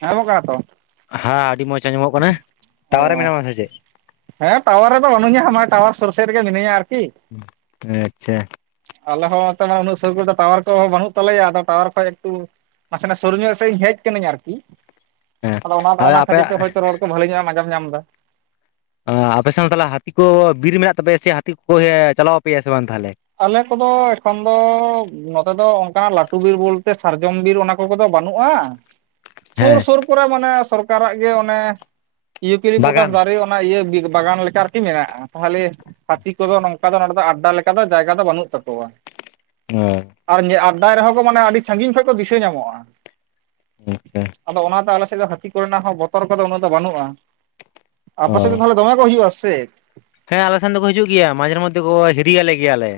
ᱦᱮᱸ [unintelligible] ᱦᱮᱸ ᱟᱹᱰᱤ ᱢᱚᱸᱡᱽ ᱟᱸᱡᱚᱢᱚᱜ ᱠᱟᱱᱟ ᱴᱟᱣᱟᱨ ᱨᱮ ᱚ ᱢᱮᱱᱟᱢᱟ ᱥᱮ ᱪᱮᱫ? ᱦᱮᱸ ᱴᱟᱣᱟᱨ ᱨᱮᱫᱚ ᱵᱟᱹᱱᱩᱧᱟ ᱢᱟᱱᱮ ᱴᱟᱣᱟᱨ ᱥᱩᱨ ᱥᱮᱫ ᱨᱮᱜᱮ ᱢᱤᱱᱟᱹᱧᱟ ᱟᱨᱠᱤ᱾ ᱟᱪᱪᱷᱟ ᱟᱞᱮ ᱦᱚᱸ ᱱᱚᱛᱮ ᱢᱟ ᱩᱱᱟᱹᱜ ᱥᱩᱨ ᱠᱚᱨᱮ ᱫᱚ ᱴᱟᱣᱟᱨ ᱠᱚᱦᱚ ᱵᱟᱹᱱᱩᱜ ᱛᱟᱞᱮᱭᱟ ᱟᱫᱚ ᱴᱟᱣᱟᱨ ᱠᱷᱚᱭ ᱮᱠᱴᱩ ᱱᱟᱥᱮ ᱱᱟᱜ ᱥᱳᱨᱧᱚᱜ ᱥᱮᱫ ᱦᱮᱡ ᱠᱟᱹᱱᱟᱹᱧ ᱟᱨᱠᱤ ᱦᱮᱸ ᱟᱫᱚ ᱚᱱᱟ ᱟᱨ ᱚᱱᱟ ᱠᱷᱟᱹᱛᱤᱨ ᱛᱮ ᱟᱯᱮᱭᱟᱜ ᱦᱚᱭᱛᱚ ᱨᱚᱲ ᱠᱚ ᱵᱟᱹᱞᱮ ᱧᱚᱜ-ᱮᱢ ᱟᱸᱡᱚᱢ ᱧᱟᱢ ᱮᱫᱟ᱾ ᱟᱯᱮ ᱥᱮᱱ ᱛᱟᱦᱚᱞᱮ ᱦᱟᱹᱛᱤ ᱠᱚ ᱵᱤᱨ ᱢᱮᱱᱟᱜ ᱛᱟᱯᱮᱭᱟ ᱥᱮ ᱦᱟᱹᱛᱤ ᱠᱚ ᱪᱟᱞᱟᱣ ᱟᱯᱮᱭᱟ ᱥᱮ ᱵᱟᱝ ᱛᱟᱦᱚᱞᱮ? ᱟᱞᱮ ᱠᱚᱫᱚ ᱮᱠᱷᱚᱱ ᱫᱚ ᱱᱚᱛᱮ ᱫᱚ ᱚᱱᱠᱟᱱᱟᱜ ᱞᱟᱹᱴᱩ ᱵᱤᱨ ᱵᱚᱞᱛᱮ ᱥᱟᱨᱡᱚᱢ ᱵᱤᱨ ᱚᱱᱟ ᱠᱚ ᱠᱚᱫᱚ ᱵᱟᱹᱱᱩᱜᱼᱟ᱾ ᱥᱳᱨᱼ ᱦᱮᱸ ᱥᱳᱨ ᱠᱚᱨᱮ ᱢᱟᱱᱮ ᱥᱚᱨᱠᱟᱨᱟᱜ ᱜᱮ ᱚᱱᱮ ᱤᱭᱩᱠᱞᱤᱯᱳᱴᱟᱥ ᱵᱟᱜᱟᱱ ᱫᱟᱨᱮ ᱚᱱᱟ ᱤᱭᱟᱹ ᱵᱤ ᱵᱟᱜᱟᱱ ᱞᱮᱠᱟ ᱟᱨᱠᱤ ᱢᱮᱱᱟᱜᱼᱟ ᱛᱟᱦᱚᱞᱮ ᱦᱟᱹᱛᱤ ᱠᱚᱫᱚ ᱱᱚᱝᱠᱟ ᱱᱚᱰᱮ ᱫᱚ ᱟᱰᱰᱟ ᱞᱮᱠᱟ ᱞᱮᱠᱟ ᱫᱚ ᱡᱟᱭᱜᱟ ᱫᱚ ᱵᱟᱹᱱᱩᱜ ᱛᱟᱠᱚᱣᱟ᱾ ᱦᱳᱭ ᱟᱨ ᱟᱰᱰᱟᱭ ᱨᱮᱦᱚᱸ ᱠᱚ ᱢᱟᱱᱮ ᱟᱹᱰᱤ ᱥᱟᱺᱜᱤᱧ ᱠᱷᱚᱱ ᱠᱚ ᱫᱤᱥᱟᱹ ᱧᱟᱢᱚᱜᱼᱟ᱾ ᱟᱪᱪᱷᱟ ᱟᱫᱚ ᱚᱱᱟᱛᱮ ᱟᱞᱮ ᱥᱮᱫ ᱫᱚ ᱦᱟᱹᱛᱤ ᱠᱚᱨᱮᱱᱟᱜ ᱦᱚᱸ ᱵᱚᱛᱚᱨ ᱠᱚᱫᱚ ᱩᱱᱟᱹᱜ ᱫᱚ ᱵᱟᱹᱱᱩᱜᱼᱟ᱾ ᱟᱯᱮ ᱥᱮᱫ ᱚ ᱫᱚ ᱛᱚᱞᱮ? ᱫᱚᱢᱮ ᱠᱚ ᱦᱤᱡᱩ ᱟᱥᱮ᱾ ᱦᱮᱸ ᱟᱞᱮ ᱥᱮᱱ ᱫᱚᱠᱚ ᱦᱤᱡᱩᱜ ᱜᱮᱭᱟ ᱢᱟᱡᱷᱮ ᱢᱚᱫᱽᱫᱷᱮ ᱠᱚ ᱦᱤᱨᱤᱭᱟᱞᱮ ᱜᱮᱭᱟᱞᱮ